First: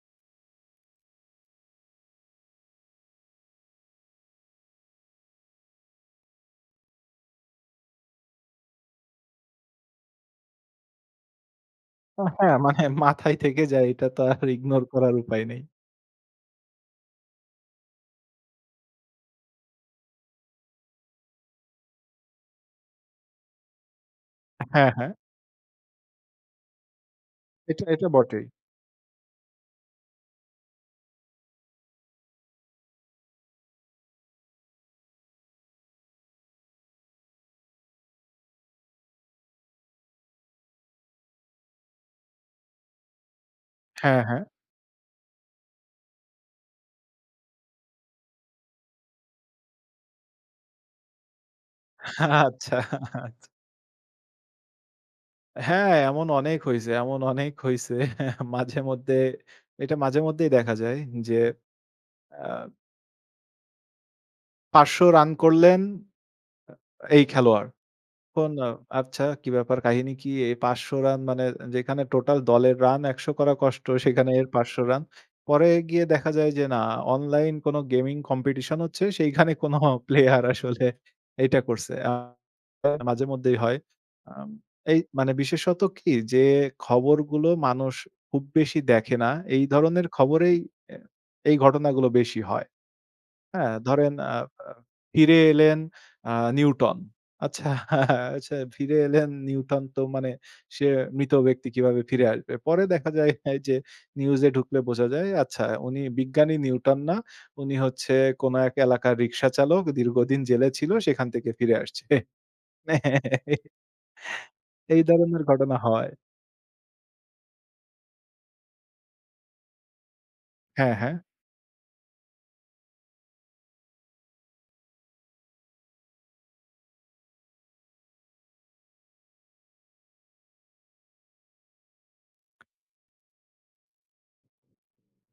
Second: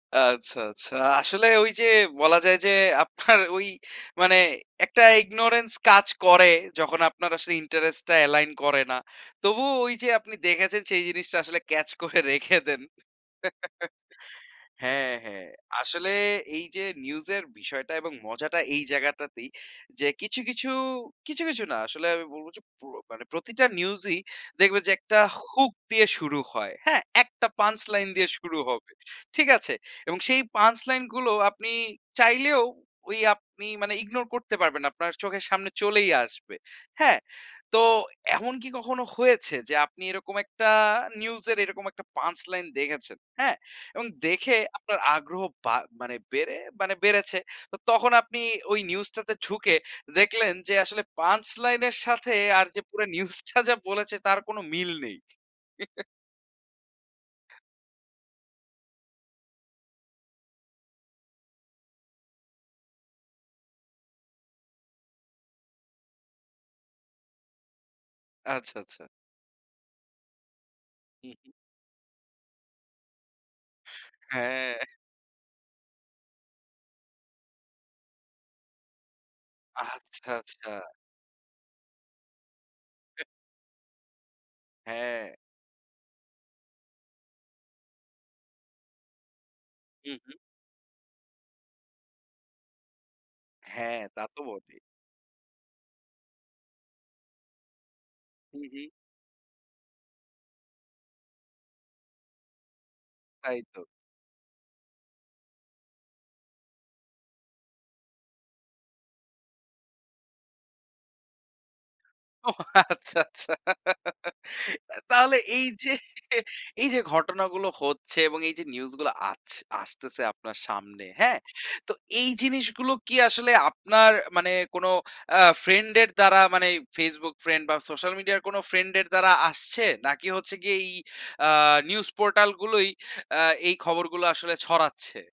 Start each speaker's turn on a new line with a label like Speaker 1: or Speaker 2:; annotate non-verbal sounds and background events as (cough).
Speaker 1: আচ্ছা, আচ্ছা। আসলে ওই যে বলা যায় যে আপনার ওই মানে একটা ইগনোরেন্স কাজ করে যখন আপনার আসলে ইন্টারেস্ট টা এলাইন করে না। তবুও ওই যে আপনি দেখেছেন সেই জিনিসটা আসলে ক্যাচ করে
Speaker 2: আহ, হ্যাঁ
Speaker 1: রেখে দেন
Speaker 2: মানে মাথায় থেকে যায়
Speaker 1: (chuckles)
Speaker 2: এটা তো আর ইগনোর
Speaker 1: হ্যাঁ,
Speaker 2: করার উপায়
Speaker 1: হ্যাঁ।
Speaker 2: নেই।
Speaker 1: আসলে এই যে নিউজ এর বিষয়টা এবং মজাটা এই জায়গাটাতেই যে কিছু, কিছু, কিছু, কিছু, না আসলে আমি বলব যে প্র মানে প্রতিটা নিউজই দেখবে
Speaker 2: হ্যাঁ,
Speaker 1: যে
Speaker 2: হ্যাঁ।
Speaker 1: একটা হুক দিয়ে শুরু হয়, হ্যাঁ? একটা পাঞ্চ
Speaker 2: এটা এটা,
Speaker 1: লাইন দিয়ে
Speaker 2: বটেই।
Speaker 1: শুরু হবে, ঠিক আছে? এবং সেই পাঞ্চ লাইন গুলো আপনি চাইলেও ওই আপনি মানে ইগনোর করতে পারবেন না। আপনার চোখের সামনে চলেই আসবে, হ্যাঁ? তো এমন কি কখনো হয়েছে যে আপনি এরকম একটা নিউজ এর এরকম একটা পাঞ্চ লাইন দেখেছেন, হ্যাঁ? এবং
Speaker 2: হ্যাঁ, হ্যাঁ।
Speaker 1: দেখে আপনার আগ্রহ বা মানে বেড়ে মানে বেড়েছে। তো তখন আপনি ওই নিউজ টাতে ঢুকে দেখলেন যে আসলে পাঞ্চ লাইন এর সাথে আর
Speaker 2: আচ্ছা
Speaker 1: যে পুরো নিউজ
Speaker 2: আছ
Speaker 1: টা যা বলেছে তার কোন মিল নেই।
Speaker 2: হ্যাঁ
Speaker 1: (chuckles)
Speaker 2: এমন অনেক হইছে এমন অনেক হইছে (chuckles) মাঝে মধ্যে এইটা মাঝে মধ্যেই দেখা যায় যে আ ৫০০ রান করলেন আ এই খেলোয়াড়। ফোন ও
Speaker 1: আচ্ছা, আচ্ছা।
Speaker 2: আচ্ছা কি ব্যাপার কাহিনী কি? এই ৫০০ রান
Speaker 1: হু,
Speaker 2: মানে?
Speaker 1: হু।
Speaker 2: যেখানে টোটাল দলের রান ১০০ করা কষ্ট সেখানে এর ৫০০
Speaker 1: হ্যাঁ।
Speaker 2: রান। পরে গিয়ে দেখা যায় যে না অনলাইন কোন গেমিং কম্পিটিশন হচ্ছে, সেইখানে কোন
Speaker 1: আচ্ছা,
Speaker 2: প্লেয়ার
Speaker 1: আচ্ছা।
Speaker 2: আসলে এইটা করছে। আ (unintelligible)
Speaker 1: (unintelligible)
Speaker 2: মাঝেমধ্যেই হয়। আ এই মানে
Speaker 1: হ্যাঁ।
Speaker 2: বিশেষত কি যে খবরগুলো মানুষ খুব বেশি দেখে না এই ধরনের
Speaker 1: হু, হু।
Speaker 2: খবরেই এ এই ঘটনাগুলো বেশি হয়। হ্যাঁ
Speaker 1: হ্যাঁ,
Speaker 2: ধরেন
Speaker 1: তা
Speaker 2: আ
Speaker 1: তো
Speaker 2: আ
Speaker 1: বটেই।
Speaker 2: ফিরে এলেন আ নিউটন। আচ্ছা আচ্ছা
Speaker 1: হু, হু।
Speaker 2: ফিরে এলেন নিউটন তো মানে সে মৃত ব্যক্তি কিভাবে ফিরে আসবে? পরে দেখা যায় হে
Speaker 1: তাই
Speaker 2: যে
Speaker 1: তো।
Speaker 2: নিউজ এ ঢুকলে বোঝা যায় আচ্ছা উনি বিজ্ঞানী নিউটন না, উনি হচ্ছে কোন এক এলাকার রিকশা চালক দীর্ঘদিন জেলে ছিল, সেখান থেকে ফিরে আসছে।
Speaker 1: ও আচ্ছা, আচ্ছা।
Speaker 2: (chuckles)
Speaker 1: আ
Speaker 2: এই
Speaker 1: তাহলে
Speaker 2: ধরনের
Speaker 1: এই
Speaker 2: ঘটনা
Speaker 1: যে
Speaker 2: হয়।
Speaker 1: (chuckles) এই যে ঘটনাগুলো হচ্ছে এবং এই যে নিউজ গুলো আছ আসতেছে আপনার
Speaker 2: হ্যাঁ,
Speaker 1: সামনে,
Speaker 2: হ্যাঁ।
Speaker 1: হ্যাঁ? তো এই জিনিসগুলো কি আসলে আপনার মানে কোন অ্যা ফ্রেন্ড এর দ্বারা মানে Facebook ফ্রেন্ড বা সোশ্যাল মিডিয়া কোন ফ্রেন্ড এর দ্বারা আসছে? নাকি হচ্ছে গিয়ে এই আ নিউজ পোর্টাল গুলোই আ এই খবরগুলো আসলে ছড়াচ্ছে?